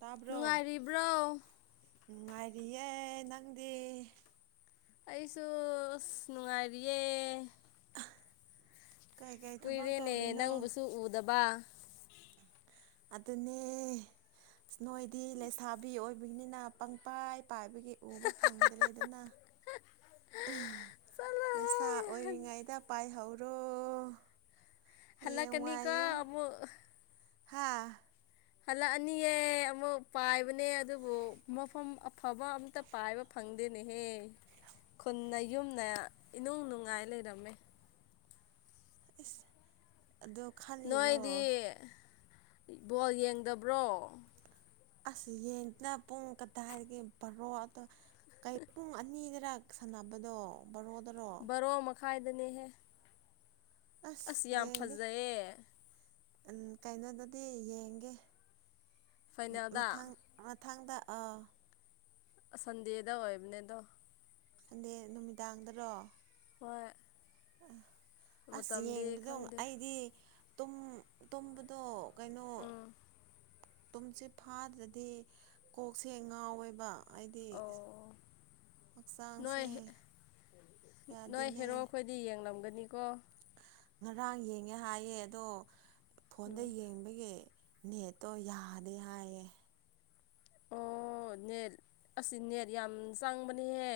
ꯇꯥꯕ꯭ꯔꯣ ꯅꯨꯡꯉꯥꯏꯔꯤꯕ꯭ꯔꯣ ꯅꯨꯡꯉꯥꯏꯔꯤꯌꯦ ꯅꯪꯗꯤ ꯑꯩꯁꯨ ꯑꯁ ꯅꯨꯡꯉꯥꯏꯔꯤꯌꯦ ꯀꯩꯀꯩ ꯊꯕꯛ ꯀꯨꯏꯔꯦꯅꯦ ꯇꯧꯔꯤꯅꯣ ꯅꯪꯕꯨꯁꯨ ꯎꯗꯕ ꯑꯗꯨꯅꯦ ꯅꯣꯏꯗꯤ ꯂꯩꯁꯥꯕꯤ ꯑꯣꯏꯕꯒꯤꯅꯤꯅ ꯄꯪꯄꯥꯏ ꯄꯥꯏꯕꯒꯤ ꯎꯕ ꯐꯪꯗ꯭ꯔꯦꯗꯅ ꯑꯝ ꯅꯁꯥ ꯆꯠꯂꯣꯍꯦ ꯑꯣꯏꯔꯤꯉꯩꯗ ꯄꯥꯏꯍꯧꯔꯣ ꯍꯜꯂ ꯀꯅꯤꯀꯥ ꯍꯥꯥ ꯍꯜꯂꯛꯑꯅꯤꯌꯦꯦ ꯑꯃꯨꯛ ꯄꯥꯏꯕꯅꯦ ꯑꯗꯨꯕꯨ ꯃꯐꯝ ꯑꯐꯕ ꯑꯝꯇ ꯄꯥꯏꯕ ꯐꯪꯗꯦꯅꯦꯍꯦ ꯈꯨꯟꯅ ꯌꯨꯝꯅ ꯏꯅꯨꯡ ꯅꯨꯡꯉꯥꯏ ꯂꯩꯔꯝꯃꯦ ꯑꯗꯣ ꯅꯣꯏꯗꯤ ꯕꯣꯜ ꯌꯦꯡꯗꯕ꯭ꯔꯣ ꯑꯁ ꯌꯦꯡꯁꯤꯅ ꯄꯨꯡ ꯀꯗꯥꯏꯗꯒꯤ ꯕꯔꯣ ꯑꯗꯣ ꯀ ꯄꯨꯡ ꯑꯅꯤꯗꯔꯛ ꯁꯥꯟꯅꯕꯗꯣ ꯕꯥꯔꯣꯗꯔꯣ ꯕꯣꯔꯣ ꯃꯈꯥꯏꯗꯅꯦꯍꯦ ꯑꯁ ꯌꯥꯝ ꯌꯦꯡꯒꯦ ꯐꯖꯩꯌꯦ ꯎ ꯀꯩꯅꯣꯗꯗꯤ ꯌꯦꯡꯒꯦ ꯐꯥꯏꯅꯦꯜꯗ ꯃꯊꯪ ꯃꯊꯪꯗ ꯑꯥ ꯁꯟꯗꯦꯗ ꯋꯥꯏꯕꯅꯦꯗ ꯍꯟꯗꯦ ꯅꯨꯃꯤꯗꯥꯡꯗꯔꯣ ꯍ ꯑꯁ ꯌꯦꯡꯕꯗꯣ ꯈꯪꯗꯦ ꯑꯩꯗꯤ ꯇꯨꯝꯕꯗꯣ ꯀꯩꯅꯣ ꯎꯝ ꯇꯨꯝꯁ ꯐꯥꯗ꯭ꯔꯗꯤ ꯀꯣꯛꯁꯦ ꯉꯥꯎꯋꯦꯕ ꯍꯥꯏꯗꯤ ꯑꯣ ꯅꯣꯏ ꯍꯛꯆꯥꯡꯁꯦ ꯌꯥꯗꯤꯅꯦ ꯗꯤ ꯌꯦꯡꯂꯝꯒꯅꯤꯀꯣ ꯉꯔꯥꯡ ꯌꯦꯡꯉꯦ ꯍꯥꯏꯌꯦ ꯑꯗꯣ ꯐꯣꯟꯗ ꯎꯝ ꯌꯦꯡꯕꯒꯤ ꯅꯦꯠꯇꯣ ꯌꯥꯗꯦ ꯍꯥꯏꯌꯦ ꯑꯣ ꯅꯦꯠ ꯑꯁꯤ ꯅꯦꯠ ꯌꯥꯝ ꯆꯥꯡꯕꯅꯦꯍꯦ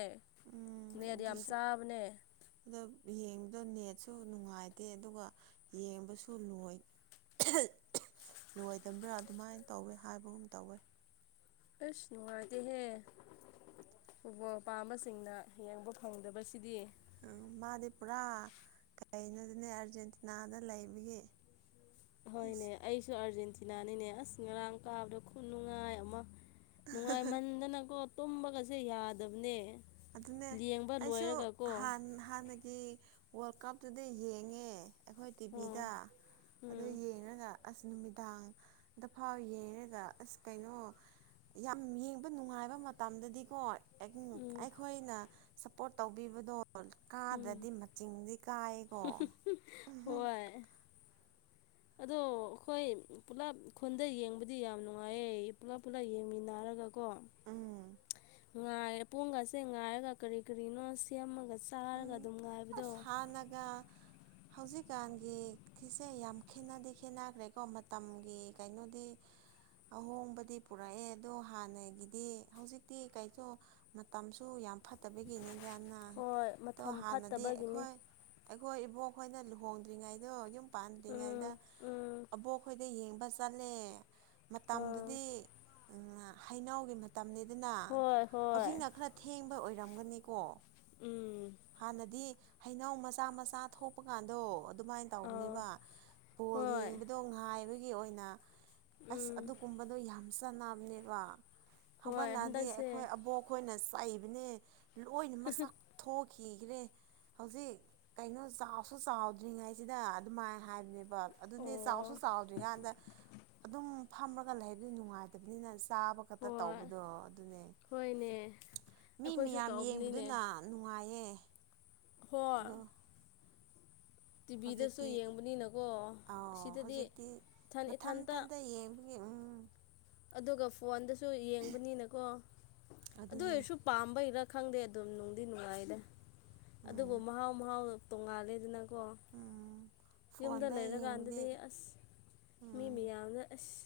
ꯅꯗꯤ ꯌꯥꯝ ꯆꯥꯕꯅꯦ ꯑꯗ ꯌꯦꯡꯕꯗꯣ ꯅꯦꯠꯁꯨ ꯅꯨꯡꯉꯥꯏꯇꯦ ꯑꯗꯨꯒ ꯌꯦꯡꯕꯁꯨ ꯂꯣꯏ ꯂꯣꯏꯗꯕ꯭ꯔꯥ ꯑꯗꯨꯃꯥꯏꯅ ꯇꯧꯋꯦ ꯍꯥꯏꯕꯒꯨꯝ ꯇꯧꯋꯦ ꯑꯁ ꯅꯨꯡꯉꯥꯏꯗꯤꯦꯍꯦ ꯐꯕꯣꯜ ꯃꯄꯥꯝꯕꯁꯤꯡꯅ ꯌꯦꯡꯕ ꯐꯪꯗꯕꯁꯤꯗꯤ ꯎꯝ ꯃꯥꯗꯤ ꯄꯨꯔꯥ ꯀꯩꯅꯣꯗꯅꯦ ꯑꯥꯔꯖꯦꯟꯇꯤꯅꯥꯗ ꯂꯩꯕꯒꯤ ꯍꯣꯏꯅꯦ ꯑꯁ ꯑꯩꯁꯨ ꯑꯥꯔꯖꯦꯟꯇꯤꯅꯥꯅꯤꯅꯦ ꯑꯁ ꯉꯔꯥꯡ ꯀꯥꯕꯗ ꯈꯨ ꯅꯨꯡꯉꯥꯏ ꯑꯃ ꯅꯨꯡꯉꯥꯏꯃꯟꯗꯅꯀꯣ ꯇꯨꯝꯕꯒꯁꯦ ꯌꯥꯗꯕꯅꯦ ꯑꯗꯨꯅꯦ ꯌꯦꯡꯕ ꯂꯣꯏꯔꯒꯀꯣ ꯑꯩꯁꯨꯥꯟ ꯍꯥꯟꯅꯒꯤ ꯁꯤ ꯋꯥꯔꯜ ꯀꯞꯇꯨꯗ ꯌꯦꯡꯉꯦ ꯑꯩꯈꯣꯏ ꯇꯤꯚꯤꯗ ꯑꯣ ꯑꯗꯨ ꯎꯝ ꯌꯦꯡꯉꯒ ꯑꯁ ꯅꯨꯃꯤꯗꯥꯡꯗ ꯐꯥꯎ ꯌꯦꯡꯔꯒ ꯑꯁ ꯀꯩꯅꯣ ꯌꯥꯝ ꯌꯦꯡꯕ ꯅꯨꯡꯉꯥꯏꯕ ꯃꯇꯝꯗꯗꯤꯀꯣ ꯎꯝ ꯑꯩꯈꯣꯏꯅ ꯁꯞꯄꯣꯔꯠ ꯇꯧꯕꯤꯕꯗꯣ ꯎꯝ ꯀꯥꯗ꯭ꯔꯗꯤ ꯃꯆꯤꯟꯗꯤ ꯀꯥꯏꯌꯦꯀꯣ ꯍꯣꯏ ꯑꯗꯣ ꯑꯩꯈꯣꯏ ꯄꯨꯂꯞ ꯈꯨꯟꯗ ꯌꯦꯡꯕꯗꯤ ꯌꯥꯝ ꯅꯨꯡꯉꯥꯏꯌꯦ ꯄꯨꯂꯞ ꯄꯨꯂꯞ ꯌꯦꯡꯃꯤꯟꯅꯔꯒꯀꯣ ꯎꯝ ꯉꯥꯏꯔꯦ ꯄꯨꯡꯒꯁꯦ ꯉꯥꯏꯔꯒ ꯀꯔꯤ ꯀꯔꯤꯅꯣ ꯁꯦꯝꯃꯒꯁꯦ ꯎ ꯑꯁ ꯍꯥꯟꯅꯒ ꯍꯧꯖꯤꯛꯀꯥꯟꯒꯤ ꯁꯤꯤꯁꯦ ꯌꯥꯝ ꯈꯦꯠꯅꯗꯤ ꯈꯦꯠꯅꯈ꯭ꯔꯦꯀꯣ ꯃꯇꯝꯒꯤ ꯀꯩꯅꯣꯗꯤ ꯑꯍꯣꯡꯕꯗꯤ ꯄꯨꯔꯛꯑꯦ ꯑꯗꯣ ꯍꯥꯟꯅꯒꯤꯗꯤ ꯍꯧꯖꯤꯛꯇꯤ ꯀꯩꯁꯨ ꯃꯇꯝꯁꯨ ꯌꯥꯝ ꯐꯠꯇꯕꯒꯤꯅꯤꯗ ꯑꯅ ꯍꯣꯏ ꯃꯇꯝ ꯐꯠꯇꯕꯒꯤꯅꯦ ꯑꯩꯈꯣꯏ ꯏꯕꯣꯛ ꯑꯩꯈꯣꯏꯅ ꯂꯨꯍꯣꯡꯗ꯭ꯔꯤꯉꯩꯗꯣ ꯌꯨꯝ ꯄꯥꯟꯗ꯭ꯔꯤꯉꯩꯗ ꯎꯝ ꯎꯝ ꯑꯕꯣꯛ ꯑꯩꯈꯣꯏꯗ ꯌꯦꯡꯕ ꯆꯠꯂꯦ ꯑ ꯃꯇꯝꯗꯨꯗꯤ ꯍꯩꯅꯎꯒꯤ ꯃꯇꯝꯅꯤ ꯑꯗꯨꯅ ꯍꯣꯏ ꯍꯣꯏ ꯍꯧꯖꯤꯛꯅ ꯈꯔ ꯊꯦꯡꯕ ꯑꯣꯏꯔꯝꯒꯅꯤꯀꯣ ꯎꯝ ꯍꯥꯟꯅꯗꯤ ꯍꯩꯅꯧ ꯃꯆꯥ ꯃꯆꯥ ꯊꯣꯛꯄ ꯀꯥꯟꯗꯣ ꯑꯗꯨꯃꯥꯏꯅ ꯑ ꯇꯧꯕꯅꯦꯕ ꯕꯣꯜ ꯍꯣꯏ ꯌꯦꯡꯕꯗꯣ ꯉꯥꯏꯕꯒꯤ ꯑꯣꯏꯅ ꯑꯁ ꯎꯝ ꯑꯗꯨꯒꯨꯝꯕꯗꯣ ꯌꯥꯝ ꯆꯥꯟꯅꯕꯅꯦꯕ ꯍꯣꯏ ꯍꯧꯒꯠꯂꯛꯑꯗꯤ ꯍꯟꯗꯛꯁꯦ ꯑꯩꯈꯣꯏ ꯑꯕꯣꯛ ꯑꯩꯈꯣꯏꯅ ꯆꯥꯏꯕꯅꯦ ꯂꯣꯏꯅ ꯃꯁꯥꯛ ꯊꯣꯛꯈꯤꯈ꯭ꯔꯦ ꯍꯧꯖꯤꯛ ꯀꯩꯅꯣ ꯆꯥꯎꯁꯨ ꯆꯥꯎꯗ꯭ꯔꯤꯉꯥꯏꯁꯤꯗ ꯑꯗꯨꯃꯥꯏꯅ ꯍꯥꯏꯕꯅꯦꯕ ꯕ ꯑꯗꯨꯅꯦ ꯆꯥꯎꯁꯨ ꯑꯣ ꯆꯥꯎꯗ꯭ꯔꯤꯀꯥꯟꯗ ꯑꯗꯨꯝ ꯐꯝꯃꯒ ꯂꯩꯕꯗꯤ ꯅꯨꯡꯉꯥꯏꯇꯕꯅꯤꯅ ꯆꯥꯕ ꯈꯛꯇ ꯍꯣꯏ ꯇꯧꯕꯗꯣ ꯑꯗꯨꯅꯦ ꯍꯣꯏꯅꯦ ꯃꯤ ꯑꯩꯈꯣꯏꯁꯨ ꯃꯌꯥꯝ ꯇꯧꯕꯅꯤꯅꯦ ꯌꯦꯡꯕꯗꯨꯅ ꯃꯌꯦ ꯍꯣ ꯍꯧꯖꯤꯛꯇꯤ ꯌꯦꯡꯕꯅꯤꯅꯀꯣ ꯑꯥꯎ ꯑꯁꯤꯗꯗꯤ ꯍꯧꯖꯤꯛꯇꯤ ꯏꯊꯟ ꯃꯊꯪ ꯏꯊꯟꯇ ꯃꯊꯪꯇ ꯌꯦꯡꯕ ꯎꯝ ꯑꯗꯨꯒ ꯐꯣꯟꯗꯁꯨ ꯌꯦꯡꯕꯅꯤꯅꯀꯣ ꯑꯗꯨ ꯑꯗꯨꯅꯦ ꯑꯣꯏꯔꯁꯨ ꯄꯥꯝꯕꯩꯔꯥ ꯈꯪꯗꯦ ꯑꯗꯨꯝ ꯅꯨꯡꯗꯤ ꯅꯨꯡꯉꯥꯏꯗ ꯎꯝ ꯑꯗꯨꯕꯨ ꯃꯍꯥꯎ ꯃꯍꯥꯎ ꯇꯣꯡꯉꯥꯂꯦꯗꯅꯀꯣ ꯎꯝ ꯌꯨꯝꯗ ꯐꯣꯟꯗ ꯌꯦꯡꯕꯗꯤ ꯂꯩꯔꯀꯥꯟꯗꯗꯤ ꯑꯁ ꯃꯤ ꯎꯝ ꯃꯤꯌꯥꯝꯅ ꯑꯁ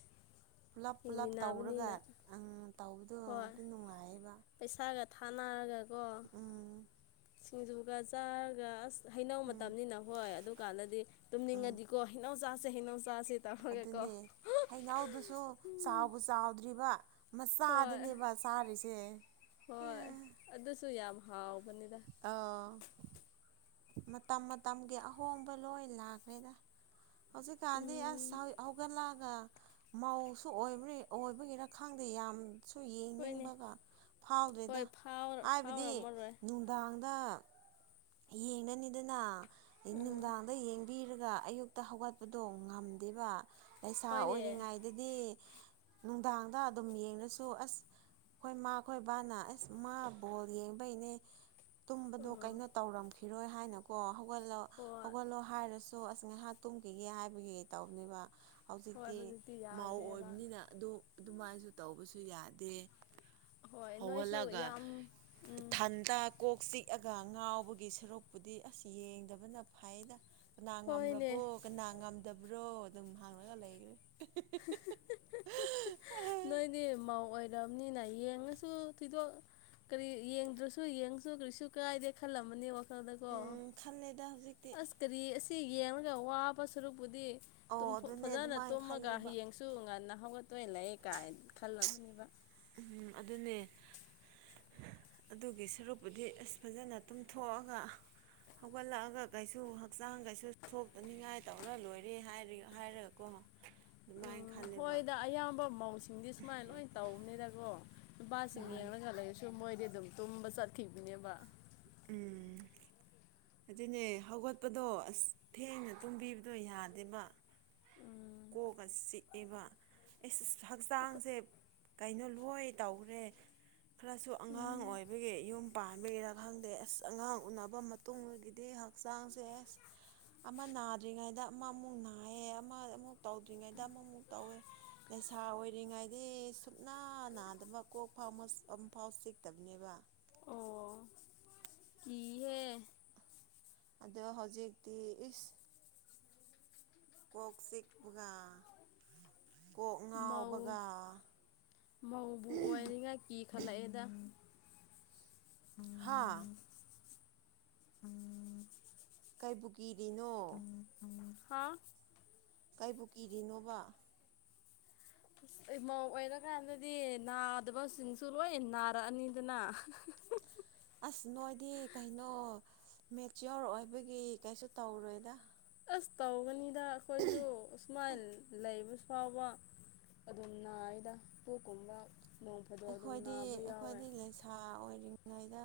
ꯄꯨꯂꯞ ꯄꯨꯂꯞ ꯇꯧꯔꯒ ꯌꯦꯡꯃꯤꯟꯅꯕꯅꯤꯅ ꯇꯧꯕꯗꯣ ꯍꯣꯏ ꯑꯗꯨ ꯅꯨꯡꯉꯥꯏꯌꯦꯕ ꯄꯩꯁꯥꯒ ꯊꯥꯅꯔꯒꯀꯣ ꯎꯝ ꯁꯤꯡꯖꯨꯒ ꯆꯥꯔꯒ ꯑꯁ ꯍꯩꯅꯧ ꯎꯝ ꯃꯇꯝꯅꯤꯅ ꯍꯣꯏ ꯑꯗꯨꯀꯥꯟꯗꯗꯤ ꯎꯝ ꯇꯨꯝꯅꯤꯡꯉꯗꯤꯀꯣ ꯍꯩꯅꯧꯆꯥꯥꯁꯦ ꯍꯩꯅꯧꯆꯥꯁꯦ ꯑꯗꯨꯅꯦ ꯍꯩꯩꯅꯎꯗꯨꯁꯨ ꯆꯥꯎꯕ ꯆꯥꯎꯗ꯭ꯔꯤꯕ ꯍꯣꯏ ꯃꯆꯥꯗꯨꯅꯦꯕ ꯆꯥꯔꯤꯁꯦ ꯍꯣꯏ ꯑꯗꯨꯁꯨ ꯌꯥꯝ ꯍꯥꯎꯕꯅꯤꯗ ꯑꯥ ꯃꯇꯝ ꯃꯇꯝꯒꯤ ꯑꯍꯣꯡꯕ ꯂꯣꯏ ꯂꯥꯛꯈ꯭ꯔꯦꯗ ꯍꯧꯖꯤꯛꯀꯥꯟꯗꯤ ꯑꯁ ꯎꯝ ꯍꯧꯒꯠꯂꯛꯑꯒ ꯃꯧꯁꯨ ꯑꯣꯏꯕ ꯑꯣꯏꯕꯒꯤꯔ ꯈꯥꯡꯗꯦ ꯌꯥꯝ ꯁꯨ ꯍꯣꯏꯅꯦ ꯌꯦꯡꯅꯤꯡꯕꯒ ꯐꯥꯎꯗꯦꯗ ꯍꯣꯏ ꯍꯥꯏꯕꯗꯤ ꯐꯥꯎꯔꯝꯃꯔꯣꯏ ꯅꯨꯡꯗꯥꯡꯗ ꯌꯦꯡꯗꯅꯤꯗꯅ ꯎꯝ ꯅꯨꯡꯗꯥꯡꯗ ꯌꯦꯡꯕꯤꯔꯒ ꯑꯌꯨꯛꯇ ꯍꯧꯒꯠꯄꯗꯣ ꯉꯝꯗꯦꯕ ꯂꯩꯁꯥ ꯍꯣꯏꯅꯦ ꯑꯣꯏꯔꯤꯉꯩꯗꯗꯤ ꯅꯨꯡꯗꯥꯡꯗ ꯑꯗꯨꯝ ꯌꯦꯡꯉꯁꯨ ꯑꯁ ꯍꯣꯏ ꯃꯥꯈꯣꯏ ꯕꯥꯅ ꯑꯁ ꯃꯥ ꯕꯣꯜ ꯌꯦꯡꯕꯩꯅꯦ ꯇꯨꯝꯕꯗꯣ ꯎꯝ ꯀꯩꯅꯣ ꯇꯧꯔꯝꯈꯤꯔꯣꯏ ꯍꯥꯏꯅꯀꯣ ꯍꯧꯒꯠꯂ ꯍꯣꯏ ꯍꯧꯒꯠꯂꯣ ꯍꯥꯏꯔꯁꯨ ꯁꯣ ꯑꯁ ꯉꯥꯏꯍꯥꯛ ꯇꯨꯝꯈꯤꯒꯦ ꯍꯥꯏꯕꯒꯤ ꯇꯧꯕꯅꯦꯕ ꯍꯣꯏ ꯍꯧꯖꯤꯛꯇꯤ ꯃꯥꯧ ꯌꯥꯗ꯭ꯔꯦꯕ ꯑꯣꯏꯕꯅꯤꯅ ꯑꯗꯨ ꯑꯗꯨꯃꯥꯏꯁꯨ ꯇꯧꯕꯁꯨ ꯌꯥꯗꯦ ꯍꯣꯏ ꯅꯣꯏꯁꯨ ꯍꯧꯒꯠꯂꯒ ꯌꯥꯝ ꯎꯝ ꯏꯊꯟꯇ ꯀꯣꯛ ꯆꯤꯛꯑꯒ ꯉꯥꯎꯕꯒꯤ ꯁꯔꯨꯛꯄꯨꯗꯤ ꯑꯁ ꯌꯦꯡꯗꯕꯅ ꯐꯥꯏꯅ ꯀꯅꯥ ꯍꯣꯏꯅꯦ ꯉꯝꯔꯕꯣ ꯀꯅꯥ ꯉꯝꯗꯕ꯭ꯔꯣ ꯑꯗꯨꯝ ꯍꯥꯡꯂꯒ ꯂꯩꯈ꯭ꯔꯦ ꯅꯣꯏꯗꯤ ꯃꯧ ꯑꯣꯏꯔꯕꯅꯤꯅ ꯌꯦꯡꯉꯁꯨ ꯊꯤꯗꯣꯛ ꯀꯔꯤ ꯌꯦꯡꯗ꯭ꯔꯁꯨ ꯌꯦꯡꯁꯨ ꯀꯔꯤꯁꯨ ꯀꯥꯏꯗꯦ ꯈꯜꯂꯝꯃꯅꯤ ꯈꯗꯀꯣ ꯎꯝ ꯈꯜꯂꯦꯗ ꯍꯧꯖꯤꯛꯇꯤ ꯑꯁ ꯀꯔꯤ ꯑꯁꯤ ꯌꯦꯡꯂꯡꯒ ꯋꯥꯕ ꯁꯔꯨꯛꯄꯨꯗꯤ ꯑꯣ ꯑꯗꯨꯅꯦ ꯐꯖꯅ ꯑꯗꯨꯃꯥꯏꯅ ꯇꯨꯝꯃꯒ ꯈꯜꯂꯦꯕ ꯍꯌꯦꯡꯁꯨ ꯉꯟꯅ ꯍꯧꯒꯠꯇꯣꯏ ꯂꯩꯌꯦ ꯀꯥꯏꯅ ꯈꯜꯂꯕꯅꯤꯕ ꯎꯝ ꯑꯗꯨꯅꯦ ꯑꯗꯨꯒꯤ ꯁꯔꯨꯛꯄꯨꯗꯤ ꯑꯁ ꯐꯖꯅ ꯇꯨꯝꯊꯣꯛꯑꯒ ꯍꯧꯒꯠꯂꯛꯑꯒ ꯀꯩꯁꯨ ꯍꯛꯆꯥꯡ ꯀꯩꯁꯨ ꯁꯣꯛꯇꯅꯤꯡꯉꯥꯏ ꯇꯧꯔ ꯂꯣꯏꯔꯦ ꯍꯥꯏꯔꯒ ꯑꯣ ꯗꯨꯃꯥꯏꯅ ꯃꯈꯣꯏꯗ ꯑꯌꯥꯝꯕ ꯃꯧꯁꯤꯡꯗꯤ ꯁꯨꯃꯥꯏꯅ ꯂꯣꯏ ꯇꯧꯕꯅꯤꯗꯀꯣ ꯅꯨꯄꯥꯁꯤꯡ ꯌꯦꯡꯂꯒ ꯂꯩꯔꯁꯨ ꯃꯣꯏꯗꯤ ꯑꯗꯨꯝ ꯇꯨꯝꯕ ꯆꯠꯈꯤꯕꯅꯦꯕ ꯎꯝ ꯑꯗꯨꯅꯦ ꯍꯧꯒꯠꯄꯗꯣ ꯑꯁ ꯊꯦꯡꯅ ꯇꯨꯝꯕꯤꯕꯗꯣ ꯌꯥꯗꯦꯕ ꯎꯝ ꯀꯣꯛꯒ ꯆꯤꯛꯑꯦꯕ ꯑꯩ ꯍꯛꯆꯥꯡꯁꯦ ꯀꯩꯅꯣ ꯂꯣꯏ ꯇꯧꯔꯦ ꯈꯔꯁꯨ ꯑꯉꯥꯡ ꯎꯝ ꯑꯣꯏꯕꯒꯤ ꯌꯨꯝ ꯄꯥꯟꯕꯒꯤꯔ ꯈꯥꯡꯗꯦ ꯑꯁ ꯑꯉꯥꯡ ꯎꯅꯕ ꯃꯇꯨꯡꯒꯤꯗꯤ ꯍꯛꯆꯥꯡꯁꯦ ꯑꯁ ꯑꯃ ꯅꯥꯗ꯭ꯔꯤꯉꯩꯗ ꯑꯃ ꯑꯃꯨꯛ ꯅꯥꯏꯌꯦ ꯑꯃ ꯑꯃꯨꯛ ꯇꯧꯗ꯭ꯔꯤꯉꯩꯗ ꯑꯃꯃꯨꯛ ꯇꯧꯋꯦ ꯂꯩꯁꯥ ꯑꯣꯏꯔꯤꯉꯥꯏꯗꯤ ꯁꯨꯞꯅꯥ ꯅꯥꯗꯕ ꯀꯣꯛ ꯐꯥꯎ ꯑꯃ ꯐꯥꯎ ꯆꯤꯛꯇꯕꯅꯦꯕ ꯑꯣ ꯀꯤꯍꯦ ꯑꯗꯣ ꯍꯧꯖꯤꯛꯇꯤ ꯏꯁ ꯀꯣꯛꯥꯛꯁꯤꯄꯉ ꯃꯧ ꯃꯧꯕꯨ ꯑꯣꯏꯅꯤꯉꯩ ꯀꯤ ꯈꯂꯥꯛꯦꯗ ꯍꯥꯥ ꯎꯝ ꯀꯩꯕꯨ ꯀꯔꯤꯅꯣ ꯍꯥꯥ ꯀꯕꯨ ꯀꯤꯔꯤꯅꯣꯕ ꯏꯃꯧ ꯑꯣꯏꯔꯀꯥꯟꯗꯗꯤ ꯅꯥꯗꯕꯁꯤꯡꯁꯨ ꯂꯣꯏ ꯅꯥꯔꯛꯑꯅꯤꯗꯅ ꯑꯁ ꯅꯣꯏꯗꯤ ꯀꯩꯅꯣ ꯃꯦꯆꯤꯌꯣꯔ ꯑꯣꯏꯕꯒꯤ ꯀꯩꯁꯨ ꯇꯧꯔꯣꯏꯗ ꯑꯁ ꯇꯧꯒꯅꯤꯗ ꯑꯩꯈꯣꯏꯁꯨ ꯁꯨꯃꯥꯏꯅ ꯂꯩꯕꯁꯨ ꯐꯥꯎꯕ ꯑꯗꯨꯝ ꯅꯥꯏꯅ ꯄꯣꯛꯀꯨꯝꯕ ꯅꯣꯡꯐꯗꯣ ꯑꯗꯨꯝ ꯅꯥꯕ ꯌꯥꯎꯋꯦ ꯅꯍꯥ ꯑꯣꯏꯔꯤꯉꯩꯗ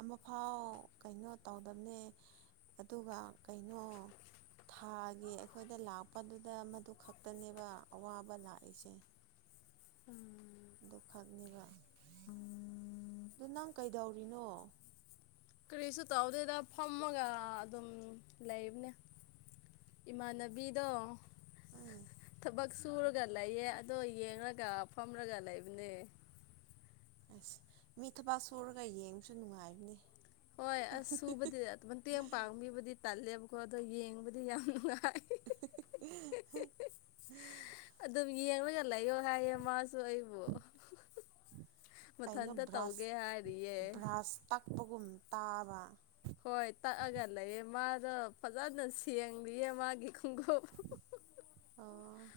ꯑꯃꯐꯥꯎ ꯀꯩꯅꯣ ꯇꯧꯗꯕꯅꯦ ꯑꯗꯨꯒ ꯀꯩꯅꯣ ꯊꯥꯒꯤ ꯑꯩꯈꯣꯏꯗ ꯂꯥꯛꯄꯗꯨꯗ ꯃꯗꯨ ꯈꯛꯇꯅꯦꯕ ꯑꯋꯥꯕ ꯂꯥꯛꯏꯁꯦ ꯎꯝ ꯑꯗꯨ ꯈꯛꯅꯦꯕ ꯑꯗꯣ ꯅꯪ ꯀꯩꯗꯧꯔꯤꯅꯣ ꯀꯔꯤꯁꯨ ꯇꯧꯗꯦꯗ ꯐꯝꯃꯒ ꯑꯗꯨꯝ ꯂꯩꯕꯅꯦ ꯏꯃꯥꯟꯅꯕꯤꯗ ꯎꯝ ꯊꯕꯛ ꯁꯨꯔꯒ ꯂꯩꯌꯦ ꯑꯗꯣ ꯌꯦꯡꯂꯡꯒ ꯐꯝꯔꯒ ꯂꯩꯕꯅꯦ ꯑꯁ ꯃꯤ ꯊꯕꯥꯛ ꯁꯨꯔꯒ ꯌꯦꯡꯕꯁꯨ ꯅꯨꯡꯉꯥꯏꯕꯅꯤ ꯍꯣꯏ ꯑꯁ ꯁꯨꯕꯗꯤ ꯃꯇꯦꯡ ꯄꯥꯡꯕꯤꯕꯨꯗꯤ ꯇꯜꯂꯦꯕꯀꯣ ꯑꯗꯣ ꯌꯦꯡꯕꯗꯤ ꯌꯥꯝ ꯅꯨꯡꯉꯥꯏ ꯑꯗꯨꯝ ꯌꯦꯡꯔꯒ ꯂꯩꯌꯣ ꯍꯥꯏꯌꯦ ꯃꯥ ꯑꯗꯣ ꯑꯩꯕꯨ ꯀꯩꯅꯣ ꯃꯊꯟꯇ ꯕ꯭ꯔꯥꯁ ꯇꯧꯒꯦ ꯍꯥꯏꯔꯤꯌꯦ ꯕ꯭ꯔꯥꯁ ꯇꯛꯄꯒꯨꯝ ꯇꯥꯕ ꯍꯣꯏ ꯇꯛꯑꯒ ꯂꯩꯌꯦ ꯃꯥꯗꯣ ꯐꯖꯅ ꯁꯦꯡꯂꯤꯌꯦ ꯃꯥꯒꯤ ꯈꯣꯡꯎꯞ ꯑꯣ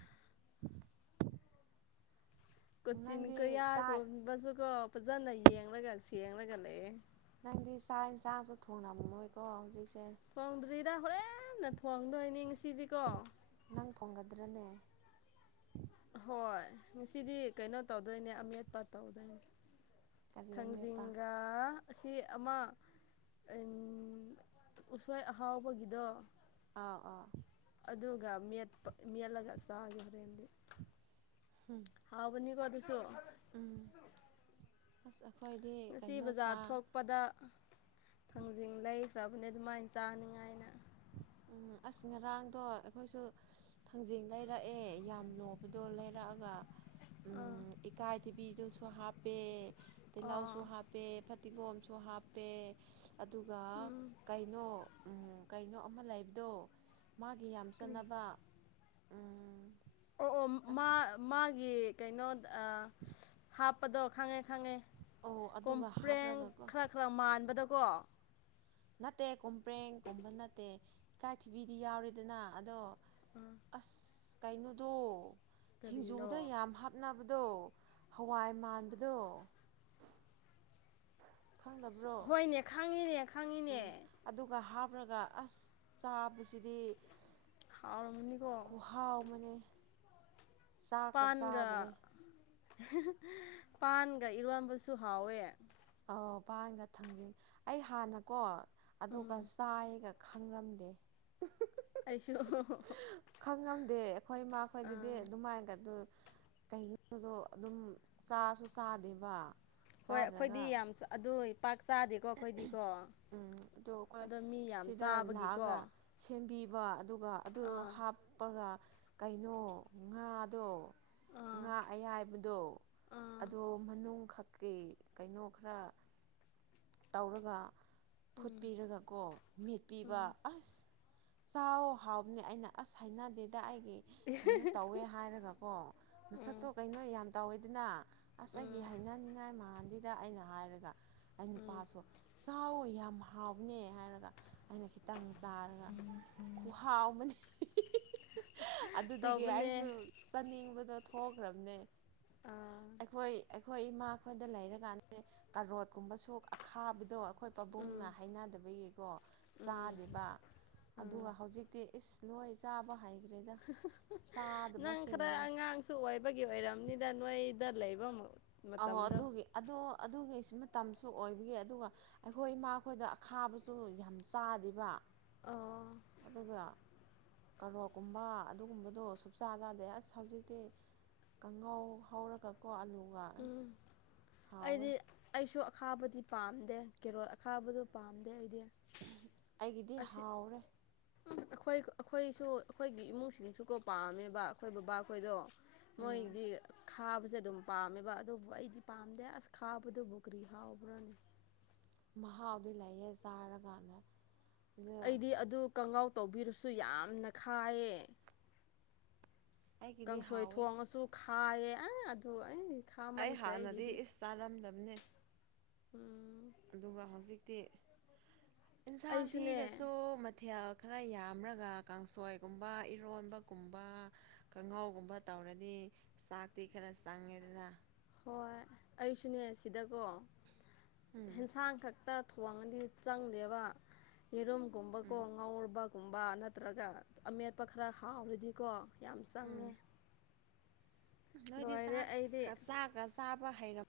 ꯀꯣꯆꯤꯟ ꯅꯪꯗꯤ ꯆꯥꯛ ꯀꯌꯥꯒꯨꯝ ꯃꯁꯨꯀꯣ ꯐꯖꯅ ꯌꯦꯡꯂꯒ ꯁꯦꯒ ꯂꯩꯌꯦꯦ ꯅꯪꯗꯤ ꯆꯥꯛ ꯌꯦꯟꯁꯥꯡꯁꯨ ꯊꯣꯡꯅꯝꯃꯣꯏꯀꯣ ꯍꯧꯖꯤꯛꯁꯦ ꯐꯥꯎꯗ꯭ꯔꯤꯗ ꯍꯣꯔꯦꯟꯅ ꯊꯣꯡꯗꯣꯏꯅꯤ ꯉꯁꯤꯗꯤꯀꯣ ꯅꯪ ꯐꯣꯡꯒꯗ꯭ꯔꯅꯦ ꯍꯣꯏ ꯉꯁꯤꯗꯤ ꯀꯩꯅꯣ ꯇꯧꯗꯣꯏꯅꯦ ꯑꯃꯦꯠꯄ ꯇꯧꯗꯣꯏꯅꯦ ꯀꯔꯤ ꯑꯃꯦꯠꯄ ꯊꯥꯡꯖꯤꯡꯒꯥ ꯑꯁꯤ ꯑꯃ ꯎꯁꯣꯏ ꯑꯍꯥꯎꯕꯒꯤꯗꯣ ꯑꯥꯎ ꯑꯥ ꯑꯗꯨꯒ ꯃꯦꯠꯄ ꯃꯦꯠꯂꯒ ꯆꯥꯒꯦ ꯍꯣꯔꯦꯟꯗꯤ ꯎꯝ ꯍꯥꯎꯕꯨꯅꯤ ꯀ ꯑꯗꯨꯁꯨꯣ ꯎꯝ ꯑꯩꯈꯣꯏꯗꯤ ꯉꯁꯤ ꯀꯩꯅꯣ ꯆꯥ ꯕꯖꯥꯔ ꯊꯣꯛꯄꯗ ꯊꯥꯡꯖꯤꯡ ꯂꯩ ꯈ꯭ꯔꯕꯅꯦ ꯑꯗꯨꯃꯥꯏꯅ ꯆꯥꯅꯤꯡꯉꯥꯏꯅ ꯎꯝ ꯑꯁ ꯉꯔꯥꯡꯗꯣ ꯑꯩꯈꯣꯏꯁꯨ ꯊꯥꯡꯖꯤꯡ ꯂꯩꯔꯛꯑꯦ ꯌꯥꯝ ꯂꯣꯕꯗꯣ ꯂꯩꯔꯛꯑꯒ ꯑꯥ ꯎꯝ ꯏꯀꯥꯏ ꯊꯤꯕꯤꯗꯨꯁꯨ ꯍꯥꯞꯄꯦ ꯑꯥ ꯇꯤꯜꯍꯥꯎꯁꯨ ꯍꯥꯞꯄꯦ ꯇꯤꯒꯣꯝꯁꯨ ꯍꯥꯞꯄꯦ ꯑꯗꯨꯒ ꯎꯝ ꯀꯩꯅꯣ ꯀꯩꯅꯣ ꯑꯃ ꯂꯩꯕꯗꯣ ꯃꯥꯒꯤ ꯌꯥꯝ ꯀꯔꯤ ꯆꯅꯕ ꯑꯣ ꯑꯣ ꯃꯥ ꯃꯥꯒꯤ ꯀꯩꯅꯣꯗ ꯍꯥꯞ ꯀꯞꯄꯗꯣ ꯈꯪꯉꯦ ꯈꯪꯉꯦ ꯑꯧ ꯑꯗꯨꯒ ꯀꯣꯝꯄ꯭ꯂꯦꯟ ꯍꯥꯞꯔꯒꯀꯣ ꯈꯔ ꯈꯔ ꯃꯥꯟꯕꯗꯀꯣ ꯅꯠꯇꯦ ꯀꯨꯝꯄ꯭ꯔꯦꯡ ꯀꯨꯝꯕ ꯅꯠꯇꯦ ꯏꯀꯥꯏ ꯊꯤꯕꯤꯗꯤ ꯌꯥꯎꯔꯤꯗꯅ ꯑꯗꯣ ꯑꯁ ꯀꯥꯏꯩꯅꯣꯗꯣ ꯀꯔꯤꯅꯣ ꯁꯤꯡꯖꯨꯗ ꯌꯥꯝ ꯍꯥꯞꯅꯕꯗꯣ ꯍꯋꯥꯏ ꯃꯥꯟꯕꯗꯣ ꯈꯪꯗꯕ꯭ꯔꯣ ꯍꯣꯏꯅꯦ ꯈꯪꯉꯤꯅꯦ ꯈꯪꯉꯤꯅꯦ ꯎꯝ ꯑꯗꯨꯒ ꯍꯥꯞꯂꯒ ꯑꯁ ꯆꯥꯕꯁꯤꯗꯤ ꯍꯥꯎ ꯔꯝꯅꯤ ꯀꯣ ꯍꯥꯎ ꯃꯅꯦ ꯄꯥꯟꯒ ꯄꯥꯟꯒ ꯏꯔꯣꯟꯝꯕꯁꯨ ꯍꯥꯎꯋꯦ ꯑꯧ ꯄꯥꯟꯒ ꯊꯥꯡꯖꯩ ꯑꯩ ꯍꯥꯟꯅꯀꯣ ꯑꯗꯨꯒ ꯎꯝ ꯆꯥꯏꯒ ꯈꯪꯔꯝꯗꯦ ꯀꯥꯏꯁꯨ ꯈꯪꯉꯝꯗꯦ ꯑꯩꯈꯣꯏ ꯏꯃꯥꯈꯣꯏꯗꯗꯤ ꯑꯥ ꯑꯗꯨꯃꯥꯏꯅꯒ ꯑꯗꯨ ꯀꯩꯅꯣꯗꯣ ꯑꯗꯨꯝ ꯆꯥꯁꯨ ꯆꯥꯗꯦꯕ ꯍꯣꯏ ꯑꯩꯈꯣꯏꯗꯤ ꯆꯥꯗ꯭ꯔꯒ ꯌꯥꯝ ꯑꯗꯨ ꯄꯥꯛ ꯆꯥꯗꯦ ꯀꯣ ꯑꯩꯈꯣꯏꯗꯤꯀꯣ ꯎꯝ ꯑꯩꯈꯣꯏ ꯑꯗꯣ ꯃꯤ ꯌꯥꯝ ꯁꯤꯗ ꯆꯥꯕꯒꯤꯀꯣ ꯂꯥꯛꯑꯒ ꯁꯦꯝꯕꯤꯕ ꯑꯗꯨꯒ ꯑꯗꯨ ꯑꯥ ꯍꯥꯞꯄꯒ ꯀꯩꯅꯣ ꯉꯥꯗꯣ ꯑꯥ ꯑꯉꯥꯡ ꯑꯌꯥꯏꯕꯗꯣ ꯑꯥ ꯑꯗꯣ ꯃꯅꯨꯡꯈꯛꯀꯤ ꯀꯩꯅꯣ ꯈꯔ ꯇꯧꯔꯒ ꯎꯝ ꯐꯨꯠꯄꯤꯔꯒꯀꯣ ꯃꯤꯠꯄꯤꯕ ꯎꯝ ꯑꯁ ꯆ ꯍꯥꯎꯕꯅꯦ ꯑꯩꯅ ꯑꯁ ꯍꯥꯏꯅꯗꯦꯗ ꯑꯩꯒꯤ ꯀꯩꯅꯣ ꯇꯧꯋꯦ ꯍꯥꯏꯔꯒ ꯀꯣ ꯃꯁꯛꯇꯣ ꯎꯝ ꯀꯩꯅꯣ ꯌꯥꯝ ꯇꯧꯋꯤꯗꯅ ꯑꯁ ꯑꯩꯒꯤ ꯎꯝ ꯍꯩꯅꯅꯤꯡꯉꯥꯏ ꯃꯥꯟꯗꯤꯗ ꯑꯩꯅ ꯍꯥꯏꯔꯒ ꯑꯩ ꯎꯝ ꯅꯨꯄꯥꯁꯨ ꯆꯥꯎꯋ ꯌꯥꯝ ꯍꯥꯎꯕꯅꯦ ꯍꯥꯏꯔꯒ ꯑꯩꯅ ꯈꯤ ꯈꯤ ꯇꯪ ꯇꯥꯔꯒ ꯈꯨꯍꯥꯎ ꯑꯃꯅꯤ ꯑꯗꯨꯗꯒꯤ ꯇꯧꯕꯅꯦ ꯑꯩꯁꯨ ꯆꯥꯅꯤꯡꯕꯗꯣ ꯊꯣꯛꯈ꯭ꯔꯕꯅꯦ ꯑꯥ ꯑꯩꯈꯣꯏ ꯑꯩꯈꯣꯏ ꯏꯃꯥ ꯑꯩꯈꯣꯏꯗ ꯂꯩꯔꯀꯥꯟꯗ ꯀꯔꯣꯠꯀꯨꯝꯕ ꯁꯣꯛ ꯑꯈꯥꯕꯗꯣ ꯑꯩꯈ ꯑꯩꯈꯣꯏ ꯄꯥꯕꯨꯡꯅ ꯎꯝ ꯍꯥꯏꯅꯗꯕꯒꯤꯀꯣ ꯎꯝ ꯆꯥꯗꯦꯕ ꯎꯝ ꯑꯗꯨꯒ ꯍꯧꯖꯤꯛꯇꯤ ꯏꯁ ꯅꯣꯏ ꯆꯥꯕ ꯍꯥꯏꯈ꯭ꯔꯦꯗ ꯆꯥꯗꯕꯁꯤꯡꯗꯣ ꯀ ꯁꯨ ꯑꯣꯏꯕꯒꯤ ꯑꯣꯏꯔꯕꯝꯅꯤꯗ ꯅꯣꯏꯗ ꯂꯩꯐꯝ ꯑ ꯑꯗꯨꯒꯤ ꯑꯗꯣ ꯑꯗꯨꯒꯤ ꯁꯤ ꯃꯇꯝꯁꯨ ꯑꯣꯏꯕꯒꯤ ꯑꯗꯨꯒ ꯑꯩꯈꯣꯏ ꯏꯃꯥ ꯑꯩꯈꯣꯏꯗ ꯑꯈꯥꯕꯁꯨ ꯌꯥꯝ ꯆꯥꯗꯦꯕ ꯑꯣ ꯑꯗꯨ ꯀꯔꯣꯛꯀꯨꯝꯕ ꯑꯗꯨꯒꯨꯝꯕꯗꯣ ꯁꯆꯥꯥꯖꯥꯗꯦ ꯑꯁ ꯍꯧꯖꯤꯛꯇꯤ ꯀꯥꯡꯍꯧ ꯍꯧꯔꯒ ꯀꯣ ꯑꯂꯨꯒ ꯑꯁ ꯎꯝ ꯍꯥꯎꯋꯦ ꯑꯩꯗꯤ ꯑꯩꯁꯨ ꯑꯈꯥꯕꯗꯤ ꯄꯥꯝꯗꯦ ꯀꯦꯔꯣꯜ ꯑꯈꯥꯕꯗꯨ ꯄꯥꯝꯗꯦ ꯑꯩꯗꯤ ꯑꯩꯒꯤꯗꯤ ꯍꯥꯎꯔꯦ ꯎ ꯑꯩꯈꯣꯏ ꯑꯩꯈꯣꯏꯁꯨ ꯑꯩꯈꯣꯏꯒꯤ ꯏꯃꯨꯡꯁꯤꯡꯁꯨꯀꯣ ꯄꯥꯝꯃꯦꯕ ꯑꯩꯈꯣꯏ ꯕꯕꯥꯈꯣꯏꯗꯣ ꯎꯝ ꯃꯣꯏꯗꯤ ꯈꯥꯕꯁꯦ ꯑꯗꯨꯝ ꯄꯥꯝꯃꯦꯕ ꯑꯗꯨꯕꯨ ꯑꯩꯗꯤ ꯄꯥꯝꯗꯦ ꯑꯁ ꯈꯥꯕꯗꯨꯕꯨ ꯀꯔꯤ ꯍꯥꯎꯕ꯭ꯔꯅꯤ ꯃꯍꯥꯎꯗꯤ ꯂꯩꯥꯏꯌꯦ ꯆꯥꯔꯒꯥꯟꯅ ꯑꯩꯗꯤ ꯑꯗꯨ ꯀꯪꯒꯥꯎ ꯇꯧꯕꯤꯔꯁꯨ ꯌꯥꯝꯅ ꯈꯥꯏꯌꯦ ꯑꯩꯒꯤꯗꯤ ꯀꯥꯡꯁꯣꯏ ꯍꯥꯎꯋꯦ ꯊꯣꯡꯉꯁꯨ ꯈꯥꯏꯌꯦ ꯑ ꯑꯗꯨꯒ ꯑꯩ ꯑꯩ ꯈꯥꯃꯟꯈ꯭ꯔꯦ ꯍꯥꯟꯅꯗꯤ ꯑꯩꯒꯤꯗꯤ ꯏꯁ ꯆꯥꯔꯝꯗꯕꯅꯤ ꯎꯝ ꯑꯗꯨꯒ ꯍꯧꯖꯤꯛꯇꯤ ꯑꯦꯟꯁꯥꯡ ꯑꯩꯁꯨꯅꯦ ꯊꯤꯔꯁꯨ ꯃꯊꯦꯜ ꯈꯔ ꯌꯥꯝꯔꯒ ꯀꯥꯡꯁꯣꯏꯒꯨꯝꯕ ꯏꯔꯣꯟꯕꯒꯨꯝꯕ ꯀꯥꯡꯍꯥꯎꯒꯨꯝꯕ ꯇꯧꯔꯗꯤ ꯆꯥꯛꯇꯤ ꯈꯔ ꯆꯪꯉꯦꯗꯅ ꯍꯣꯏ ꯑꯩꯁꯨꯅꯦ ꯁꯤꯗꯀꯣ ꯎꯝ ꯑꯦꯟꯁꯥꯡ ꯈꯛ ꯍꯛꯇ ꯊꯣꯡꯉꯗꯤ ꯆꯪꯗꯦꯕ ꯌꯦꯔꯨꯝꯒꯨꯝꯕꯀꯣ ꯎꯝ ꯉꯧꯔꯕ ꯀꯨꯨꯝꯕ ꯅꯠꯇ꯭ꯔꯒ ꯑꯃꯦꯠꯄ ꯈꯔ ꯍꯥꯎꯔꯗꯤꯀꯣ ꯌꯥꯝ ꯎꯝ ꯆꯪꯉꯦ ꯅꯣꯏꯗꯤ ꯂꯣꯏꯔꯦ ꯆꯥꯛ ꯑꯩꯗꯤ ꯆꯥꯒ ꯆꯥꯕ ꯍꯩꯔꯝ